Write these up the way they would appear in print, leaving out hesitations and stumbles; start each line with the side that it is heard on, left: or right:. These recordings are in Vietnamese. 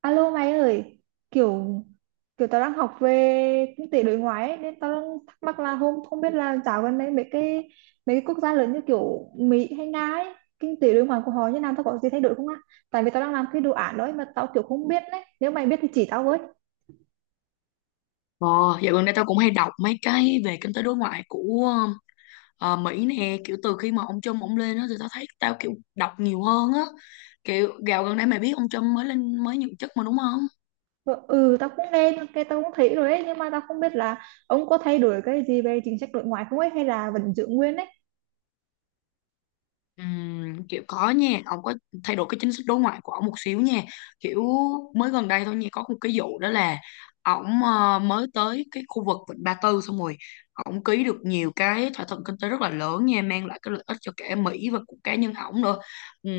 right: Alo mày ơi, kiểu kiểu tao đang học về kinh tế đối ngoại ấy, nên tao đang thắc mắc là không không biết là dạo gần đây mấy cái quốc gia lớn như kiểu Mỹ hay Nga ấy, kinh tế đối ngoại của họ như nào tao có gì thay đổi không á? Tại vì tao đang làm cái đồ án đấy mà tao kiểu không biết đấy. Nếu mày biết thì chỉ tao với.
left: Ờ, Dạo gần đây tao cũng hay đọc mấy cái về kinh tế đối ngoại của Mỹ nè, kiểu từ khi mà ông Trump ông lên á thì tao thấy tao kiểu đọc nhiều hơn á. Kiểu gạo gần đây mày biết ông Trump mới lên mới nhậm chức mà đúng không?
right: Ờ, ừ, tao cũng nghe, cái tao cũng thấy rồi ấy, nhưng mà tao không biết là ông có thay đổi cái gì về chính sách đối ngoại không ấy hay là vẫn giữ nguyên ấy.
left: Kiểu có nha, ông có thay đổi cái chính sách đối ngoại của ông một xíu nha. Kiểu mới gần đây thôi nha, có một cái vụ đó là ổng mới tới cái khu vực Vịnh Ba Tư, xong rồi ổng ký được nhiều cái thỏa thuận kinh tế rất là lớn nha, mang lại cái lợi ích cho cả Mỹ và của cá nhân ổng nữa. Ừm,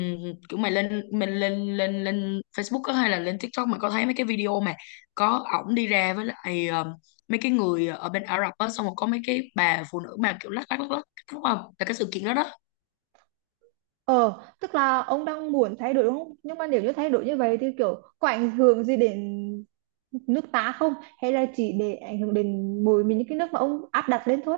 left: Kiểu mày lên, mình lên lên lên Facebook á hay là lên TikTok, mày có thấy mấy cái video mà có ổng đi ra với lại mấy cái người ở bên Ả Rập á, xong rồi có mấy cái bà phụ nữ mà kiểu lắc lắc lắc lắc, đúng không, là cái sự kiện đó đó.
right: Ờ, tức là ông đang muốn thay đổi đúng không? Nhưng mà nếu như thay đổi như vậy thì kiểu có ảnh hưởng gì đến nước ta không? Hay là chỉ để ảnh hưởng đến mỗi mình những cái nước mà ông áp đặt lên thôi?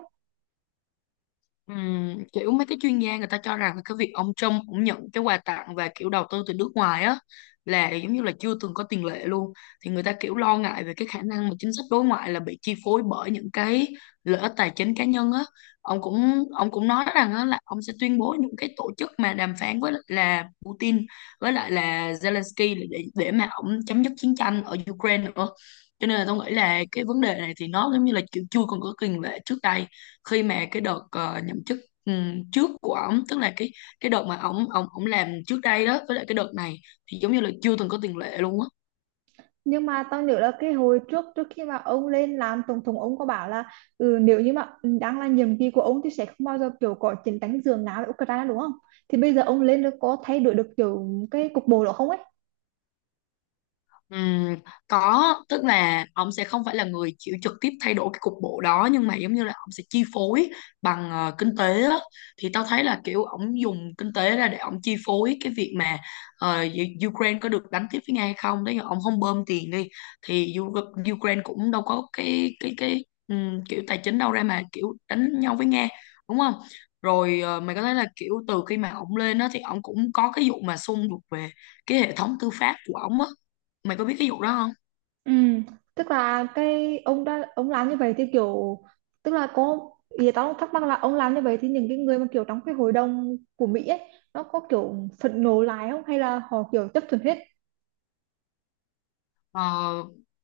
left: Kiểu mấy cái chuyên gia người ta cho rằng là cái việc ông Trump cũng nhận cái quà tặng và kiểu đầu tư từ nước ngoài á là giống như là chưa từng có tiền lệ luôn. Thì người ta kiểu lo ngại về cái khả năng mà chính sách đối ngoại là bị chi phối bởi những cái lợi ích tài chính cá nhân á. Ông cũng nói rằng á, là ông sẽ tuyên bố những cái tổ chức mà đàm phán với lại là Putin với lại là Zelensky để mà ông chấm dứt chiến tranh ở Ukraine nữa. Cho nên là tôi nghĩ là cái vấn đề này thì nó giống như là kiểu chưa còn có tiền lệ trước đây, khi mà cái đợt nhậm chức trước của ổng, tức là cái đợt mà ổng ổng ổng làm trước đây đó với lại cái đợt này thì giống như là chưa từng có tiền lệ luôn á.
right: Nhưng mà tao nhớ là cái hồi trước trước khi mà ông lên làm tổng thống ông có bảo là nếu như mà đang là nhiệm kỳ của ông thì sẽ không bao giờ kiểu có chiến tranh giường nào với Ukraine đúng không? Thì bây giờ ông lên được có thay đổi được kiểu cái cục bộ đó không ấy?
left: Ừm, có, tức là ông sẽ không phải là người chịu trực tiếp thay đổi cái cục bộ đó, nhưng mà giống như là ông sẽ chi phối bằng kinh tế á. Thì tao thấy là kiểu ông dùng kinh tế ra để ông chi phối cái việc mà Ukraine có được đánh tiếp với Nga hay không. Đấy, ông không bơm tiền đi thì Ukraine cũng đâu có cái kiểu tài chính đâu ra mà kiểu đánh nhau với Nga, đúng không? Rồi mày có thấy là kiểu từ khi mà ông lên đó thì ông cũng có cái vụ mà xung đột về cái hệ thống tư pháp của ông á, mày có biết cái vụ đó không?
right: Ừ, tức là cái ông làm như vậy thì kiểu tức là có ý tao thắc mắc là ông làm như vậy thì những cái người mà kiểu trong cái hội đồng của Mỹ ấy nó có kiểu phẫn nộ lại không hay là họ kiểu chấp thuận hết.
left: ờ,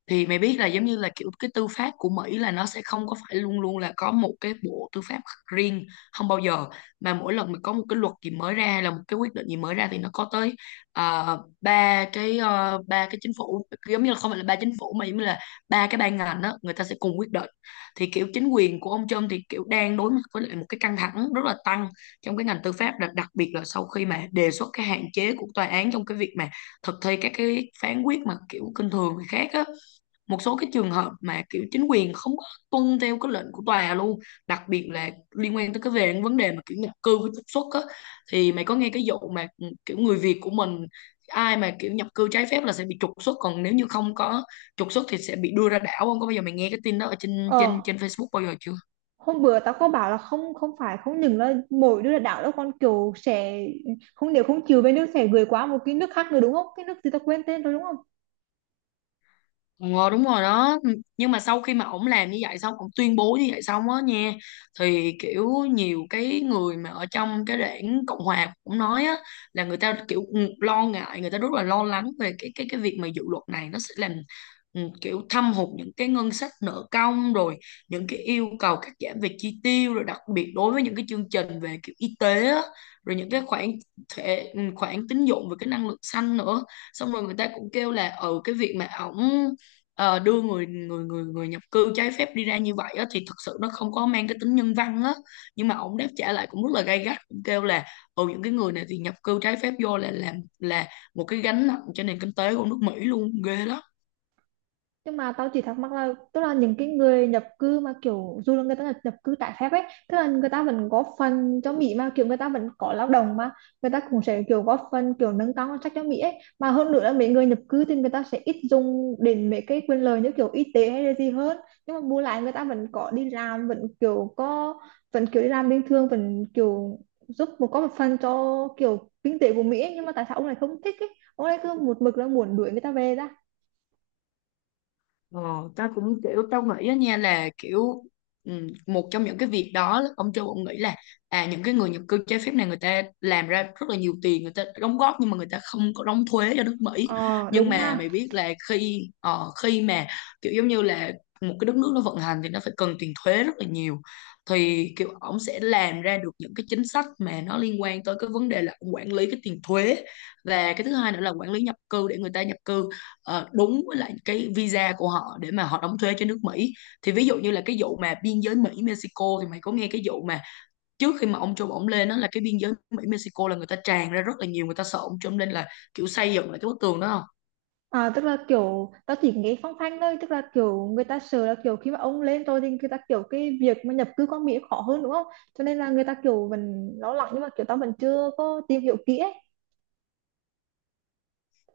left: thì mày biết là giống như là kiểu cái tư pháp của Mỹ là nó sẽ không có phải luôn luôn là có một cái bộ tư pháp riêng, không bao giờ, mà mỗi lần mà có một cái luật gì mới ra hay là một cái quyết định gì mới ra thì nó có tới ba cái ba cái chính phủ, giống như là không phải là ba chính phủ mà giống như là ba cái ban ngành đó, người ta sẽ cùng quyết định. Thì kiểu chính quyền của ông Trump thì kiểu đang đối mặt với lại một cái căng thẳng rất là tăng trong cái ngành tư pháp, đặc biệt là sau khi mà đề xuất cái hạn chế của tòa án trong cái việc mà thực thi các cái phán quyết mà kiểu kinh thường người khác á. Một số cái trường hợp mà kiểu chính quyền không có tuân theo cái lệnh của tòa luôn, đặc biệt là liên quan tới cái về vấn đề mà kiểu nhập cư với trục xuất á. Thì mày có nghe cái vụ mà ừ, kiểu người Việt của mình, ai mà kiểu nhập cư trái phép là sẽ bị trục xuất, còn nếu như không có trục xuất thì sẽ bị đưa ra đảo không có, bao giờ mày nghe cái tin đó ở trên
right: Ờ,
left: trên trên Facebook bao giờ chưa?
right: hôm bữa tao có bảo là không không phải không những là mỗi đứa là đảo đâu, còn kiểu sẽ không, nếu không chịu bên nước sẽ gửi qua một cái nước khác nữa đúng không, cái nước gì tao quên tên rồi đúng không.
left: Ờ đúng rồi đó. Ừ, nhưng mà sau khi mà ổng làm như vậy xong, ổng tuyên bố như vậy xong á nha, thì kiểu nhiều cái người mà ở trong cái đảng Cộng Hòa cũng nói á, là người ta kiểu ừ, lo ngại, người ta rất là lo lắng về cái việc mà dự luật này nó sẽ làm ừ, kiểu thâm hụt những cái ngân sách nợ công, rồi những cái yêu cầu cắt giảm về chi tiêu, rồi đặc biệt đối với những cái chương trình về kiểu y tế á, rồi những cái khoản khoản tín dụng về cái năng lượng xanh nữa. Xong rồi người ta cũng kêu là ừ, cái việc mà ổng đưa người người người người nhập cư trái phép đi ra như vậy á, thì thật sự nó không có mang cái tính nhân văn á. Nhưng mà ông đáp trả lại cũng rất là gay gắt, cũng kêu là ừ, những cái người này thì nhập cư trái phép vô là làm là một cái gánh nặng cho nền kinh tế của nước Mỹ luôn, ghê lắm.
right: Nhưng mà tao chỉ thắc mắc là tức là những cái người nhập cư mà kiểu dù là người ta nhập cư trái phép ấy, tức là người ta vẫn góp phần cho Mỹ mà, kiểu người ta vẫn có lao động mà, người ta cũng sẽ kiểu góp phần kiểu nâng cao ngân sách cho Mỹ ấy, mà hơn nữa là mấy người nhập cư thì người ta sẽ ít dùng đến mấy cái quyền lợi như kiểu y tế hay là gì hơn, nhưng mà bù lại người ta vẫn có đi làm, vẫn kiểu đi làm bình thường, vẫn kiểu giúp một có một phần cho kiểu kinh tế của Mỹ ấy. Nhưng mà tại sao ông lại không thích ấy, ông lại cứ một mực là muốn đuổi người ta về ra.
left: Ờ, tao cũng kiểu tao nghĩ á nha, là kiểu một trong những cái việc đó, ông Châu ông nghĩ là à, những cái người nhập cư trái phép này người ta làm ra rất là nhiều tiền, người ta đóng góp nhưng mà người ta không có đóng thuế cho nước Mỹ.
right: Ờ
left: Nhưng
right: đúng
left: mà
right: ha.
left: mày biết là khi mà kiểu giống như là một cái đất nước nó vận hành thì nó phải cần tiền thuế rất là nhiều. Thì kiểu ông sẽ làm ra được những cái chính sách mà nó liên quan tới cái vấn đề là ổng quản lý cái tiền thuế, và cái thứ hai nữa là quản lý nhập cư để người ta nhập cư đúng với lại cái visa của họ để mà họ đóng thuế cho nước Mỹ. Thì ví dụ như là cái vụ mà biên giới Mỹ Mexico, thì mày có nghe cái vụ mà trước khi mà ông Trump ổng lên đó là cái biên giới Mỹ Mexico là người ta tràn ra rất là nhiều, người ta sợ ông Trump lên là kiểu xây dựng lại cái bức tường đó không?
right: À, tức là kiểu tao chỉ nghe phong phanh thôi, tức là kiểu người ta sợ là kiểu khi mà ông lên rồi thì người ta kiểu cái việc mà nhập cư qua Mỹ khó hơn đúng không, cho nên là người ta kiểu vẫn lo lắng nhưng mà kiểu tao vẫn chưa có tìm hiểu kỹ ấy.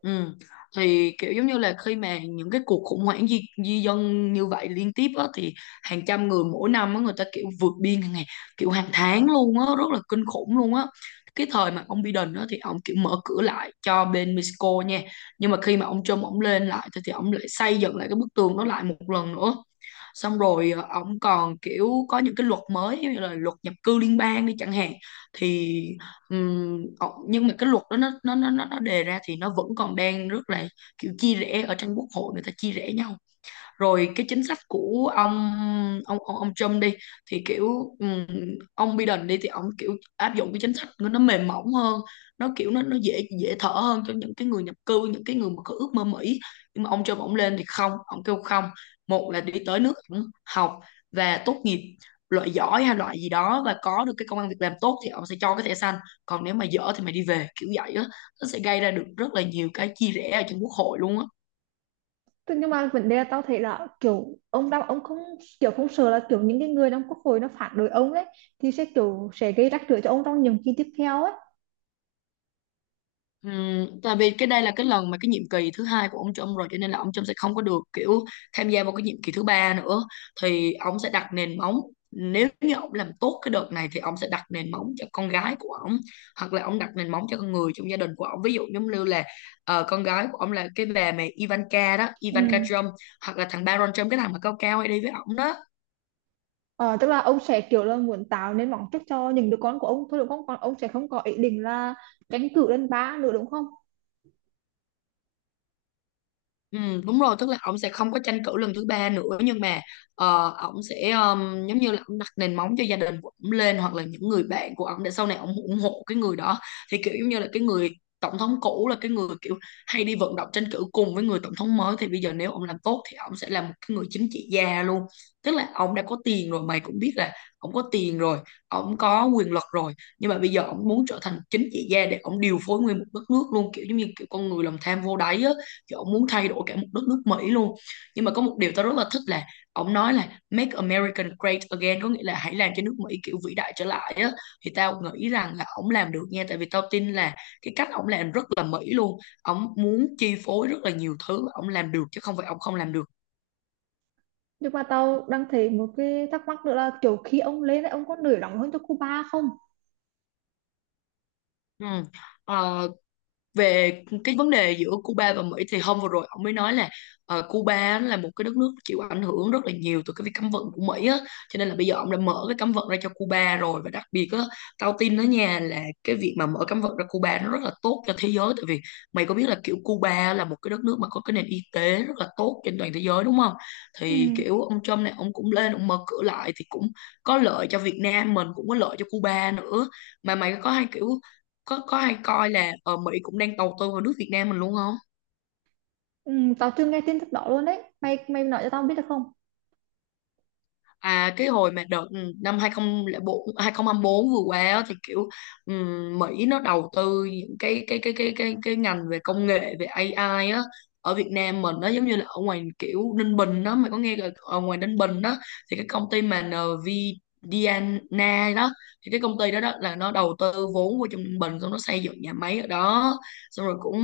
left: Ừ. Thì kiểu giống như là khi mà những cái cuộc khủng hoảng di dân như vậy liên tiếp á, thì hàng trăm người mỗi năm á, người ta kiểu vượt biên hàng ngày, kiểu hàng tháng luôn á, rất là kinh khủng luôn á. Cái thời mà ông Biden á, thì ông kiểu mở cửa lại cho bên Mexico nha, nhưng mà khi mà ông Trump ông lên lại thì ông lại xây dựng lại cái bức tường đó lại một lần nữa. Xong rồi ờ, ông còn kiểu có những cái luật mới như là luật nhập cư liên bang đi chẳng hạn. Thì nhưng mà cái luật đó nó đề ra thì nó vẫn còn đang rất là kiểu chia rẽ ở trong quốc hội, người ta chia rẽ nhau. Rồi cái chính sách của ông Trump đi thì kiểu ông Biden đi thì ông kiểu áp dụng cái chính sách của nó mềm mỏng hơn, nó kiểu nó dễ, dễ thở hơn cho những cái người nhập cư, những cái người mà có ước mơ Mỹ. Nhưng mà ông Trump ông lên thì không, ông kêu không, một là đi tới nước ông, học và tốt nghiệp loại giỏi hay loại gì đó và có được cái công ăn việc làm tốt thì ông sẽ cho cái thẻ xanh, còn nếu mà dở thì mày đi về, kiểu vậy á. Nó sẽ gây ra được rất là nhiều cái chia rẽ ở trong quốc hội luôn á.
right: Tức- nhưng mà vấn đề là tao thấy là kiểu ông đang ông không kiểu không sợ là kiểu những cái người trong quốc hội nó phản đối ông ấy, thì sẽ kiểu sẽ gây rắc rối cho ông trong nhiệm kỳ tiếp theo ấy.
left: Tại vì cái đây là cái lần mà cái nhiệm kỳ thứ hai của ông Trump rồi, cho nên là ông Trump sẽ không có được kiểu tham gia vào cái nhiệm kỳ thứ ba nữa. Thì ông sẽ đặt nền móng, nếu như ông làm tốt cái đợt này thì ông sẽ đặt nền móng cho con gái của ông, hoặc là ông đặt nền móng cho con người trong gia đình của ông, ví dụ giống như là con gái của ông là cái bà mẹ Ivanka đó,
right: Ừ.
left: Ivanka Trump, hoặc là thằng Baron Trump, cái thằng mà cao cao hay đi với ông đó.
right: Ờ, tức là ông sẽ kiểu là muốn tạo nên mong trước cho những đứa con của ông thôi đúng không, còn ông sẽ không có ý định là tranh cử lên ba nữa đúng không.
left: Ừ, đúng rồi, tức là ổng sẽ không có tranh cử lần thứ ba nữa, nhưng mà ổng sẽ giống như là Ổng đặt nền móng cho gia đình của ổng lên hoặc là những người bạn của ổng để sau này ổng ủng hộ cái người đó, thì kiểu giống như là cái người tổng thống cũ là cái người kiểu hay đi vận động tranh cử cùng với người tổng thống mới. Thì bây giờ nếu ổng làm tốt thì ổng sẽ là một cái người chính trị gia luôn, tức là ổng đã có tiền rồi, mày cũng biết là ổng có tiền rồi, ổng có quyền lực rồi, nhưng mà bây giờ ổng muốn trở thành chính trị gia để ổng điều phối nguyên một đất nước luôn, kiểu giống như kiểu con người lòng tham vô đáy á, kiểu ông muốn thay đổi cả một đất nước Mỹ luôn. Nhưng mà có một điều tao rất là thích là ông nói là make America great again, có nghĩa là hãy làm cho nước Mỹ kiểu vĩ đại trở lại á. Thì tao nghĩ rằng là ông làm được nha, tại vì tao tin là cái cách ông làm rất là Mỹ luôn, ông muốn chi phối rất là nhiều thứ, ông làm được chứ không phải ông không làm được.
right: Nhưng mà tao đang thấy một cái thắc mắc nữa là kiểu khi ông lên ấy, ông có nổi nóng hơn cho Cuba không?
left: Ừ. Ờ, về cái vấn đề giữa Cuba và Mỹ thì hôm vừa rồi ông mới nói là Cuba á là một cái đất nước chịu ảnh hưởng rất là nhiều từ cái việc cấm vận của Mỹ á, cho nên là bây giờ ông đã mở cái cấm vận ra cho Cuba rồi. Và đặc biệt á, tao tin đó nha, là cái việc mà mở cấm vận ra Cuba nó rất là tốt cho thế giới, tại vì mày có biết là kiểu Cuba là một cái đất nước mà có cái nền y tế rất là tốt trên toàn thế giới đúng không.
right: Ừ.
left: Thì kiểu ông Trump này ông cũng lên ông mở cửa lại thì cũng có lợi cho Việt Nam mình, cũng có lợi cho Cuba nữa. Mà mày có hay kiểu có hay coi là ở Mỹ cũng đang đầu tư vào nước Việt Nam mình luôn không?
right: Ừ, tao chưa nghe tin tức đó luôn đấy. Mày mày nói cho tao biết được không?
left: À cái hồi mà đợt năm 2004 2024 vừa qua á, thì kiểu Mỹ nó đầu tư những cái ngành về công nghệ, về AI á, ở Việt Nam mình, nó giống như là ở ngoài kiểu Ninh Bình đó, mày có nghe là ở ngoài Ninh Bình đó thì cái công ty mà nvidia đó, thì cái công ty đó, đó là nó đầu tư vốn vô trong Ninh Bình xong nó xây dựng nhà máy ở đó. Xong rồi cũng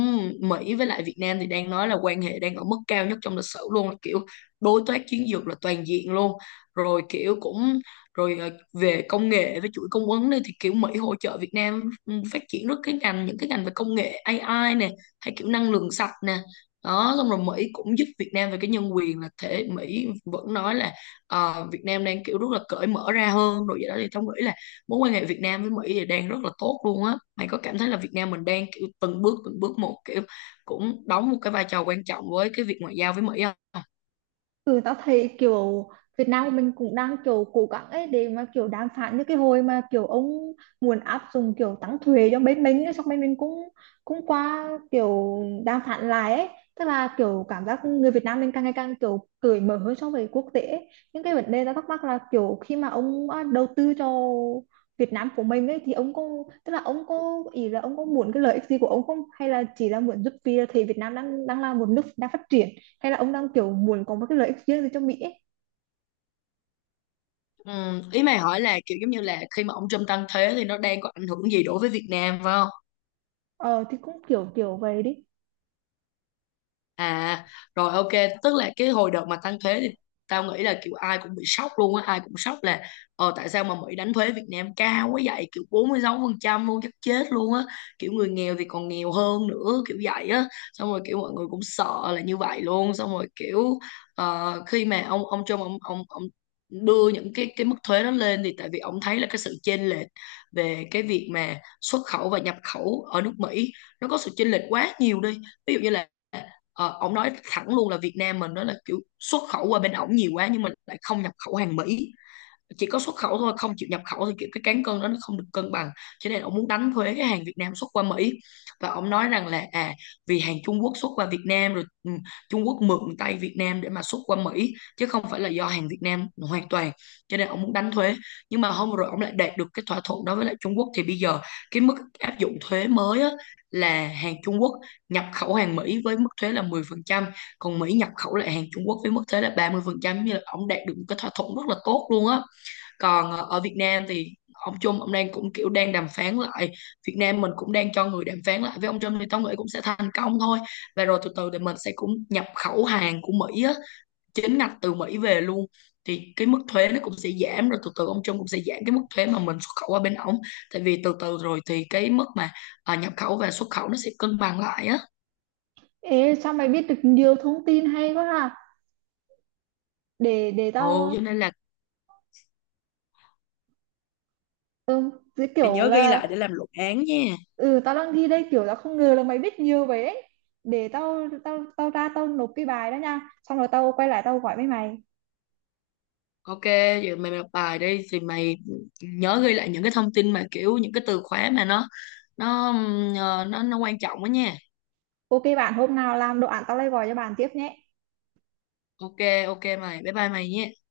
left: Mỹ với lại Việt Nam thì đang nói là quan hệ đang ở mức cao nhất trong lịch sử luôn, là kiểu đối tác chiến lược là toàn diện luôn. Rồi kiểu cũng rồi về công nghệ với chuỗi cung ứng đi thì kiểu Mỹ hỗ trợ Việt Nam phát triển rất cái ngành, những cái ngành về công nghệ AI nè, hay kiểu năng lượng sạch nè. Đó, xong rồi Mỹ cũng giúp Việt Nam về cái nhân quyền, là thể Mỹ vẫn nói là Việt Nam đang kiểu rất là cởi mở ra hơn rồi vậy đó. Thì tao nghĩ là mối quan hệ Việt Nam với Mỹ thì đang rất là tốt luôn á. Mày có cảm thấy là Việt Nam mình đang kiểu từng bước một, kiểu cũng đóng một cái vai trò quan trọng với cái việc ngoại giao với Mỹ không?
right: Ừ, tao thấy kiểu Việt Nam mình cũng đang kiểu cố gắng ấy để mà kiểu đàm phán, như cái hồi mà kiểu ông muốn áp dụng kiểu tăng thuế cho bên mình ấy, xong bên mình cũng cũng qua kiểu đàm phán lại ấy, tức là kiểu cảm giác người Việt Nam mình càng ngày càng kiểu cởi mở hơn so với quốc tế ấy. Những cái vấn đề tao thắc mắc là kiểu khi mà đầu tư cho Việt Nam của mình ấy thì ông có tức là ông có ý là ông có muốn cái lợi ích gì của ông không, hay là chỉ là muốn giúp vì là thấy Việt Nam đang đang là một nước đang phát triển, hay là ông đang kiểu muốn có một cái lợi ích riêng gì cho Mỹ ấy.
left: Ừ, ý mày hỏi là kiểu giống như là khi mà ông Trump tăng thế thì nó đang có ảnh hưởng gì đối với Việt Nam phải không?
right: Ờ thì cũng kiểu kiểu vậy đi.
left: À rồi, ok, tức là cái hồi đợt mà tăng thuế thì tao nghĩ là kiểu ai cũng bị sốc luôn á, ai cũng sốc là ờ tại sao mà Mỹ đánh thuế Việt Nam cao quá vậy, kiểu 46% luôn, chắc chết luôn á, kiểu người nghèo thì còn nghèo hơn nữa kiểu vậy á. Xong rồi kiểu mọi người cũng sợ là như vậy luôn. Xong rồi kiểu khi mà ông Trump ông đưa những cái mức thuế đó lên thì tại vì ông thấy là cái sự chênh lệch về cái việc mà xuất khẩu và nhập khẩu ở nước Mỹ nó có sự chênh lệch quá nhiều đi. Ví dụ như là ờ, ổng nói thẳng luôn là Việt Nam mình nó là kiểu xuất khẩu qua bên ổng nhiều quá nhưng mình lại không nhập khẩu hàng Mỹ, chỉ có xuất khẩu thôi không chịu nhập khẩu, thì kiểu cái cán cân đó nó không được cân bằng, cho nên ông muốn đánh thuế cái hàng Việt Nam xuất qua Mỹ. Và ông nói rằng là à, vì hàng Trung Quốc xuất qua Việt Nam rồi Trung Quốc mượn tay Việt Nam để mà xuất qua Mỹ chứ không phải là do hàng Việt Nam hoàn toàn, cho nên ông muốn đánh thuế. Nhưng mà hôm rồi ông lại đạt được cái thỏa thuận đó với lại Trung Quốc, thì bây giờ cái mức áp dụng thuế mới á, là hàng Trung Quốc nhập khẩu hàng Mỹ với mức thuế là 10%, còn Mỹ nhập khẩu lại hàng Trung Quốc với mức thuế là 30%, như là ông đạt được một cái thỏa thuận rất là tốt luôn á. Còn ờ, ở Việt Nam thì ông Trump ông đang cũng kiểu đang đàm phán lại, Việt Nam mình cũng đang cho người đàm phán lại với ông Trump, thì tao nghĩ cũng sẽ thành công thôi. Và rồi từ từ thì mình sẽ cũng nhập khẩu hàng của Mỹ á, chính ngạch từ Mỹ về luôn, thì cái mức thuế nó cũng sẽ giảm. Rồi từ từ ông Trump cũng sẽ giảm cái mức thuế mà mình xuất khẩu qua bên ổng, tại vì từ từ rồi thì cái mức mà nhập khẩu và xuất khẩu nó sẽ cân bằng lại á.
right: Ê sao mày biết được nhiều thông tin hay quá ha. Để
left: Ồ, cho
right: tao
left: nên là
right: ừ, cái
left: mày
right: kiểu
left: nhớ ghi
right: là
left: lại để làm luận án nha.
right: ừ tao đang thi đây, kiểu tao không ngờ là mày biết nhiều vậy ấy. Để tao tao tao ra tao nộp cái bài đó nha. Xong rồi tao quay lại tao gọi với mày.
left: Ok, giờ mày đọc bài đi thì mày nhớ ghi lại những cái thông tin mà kiểu những cái từ khóa mà nó ờ, nó quan trọng đó nha.
right: Ok bạn, hôm nào làm đồ án tao lại gọi cho bạn tiếp nhé.
left: Ok, ok mày. Bye bye mày nha.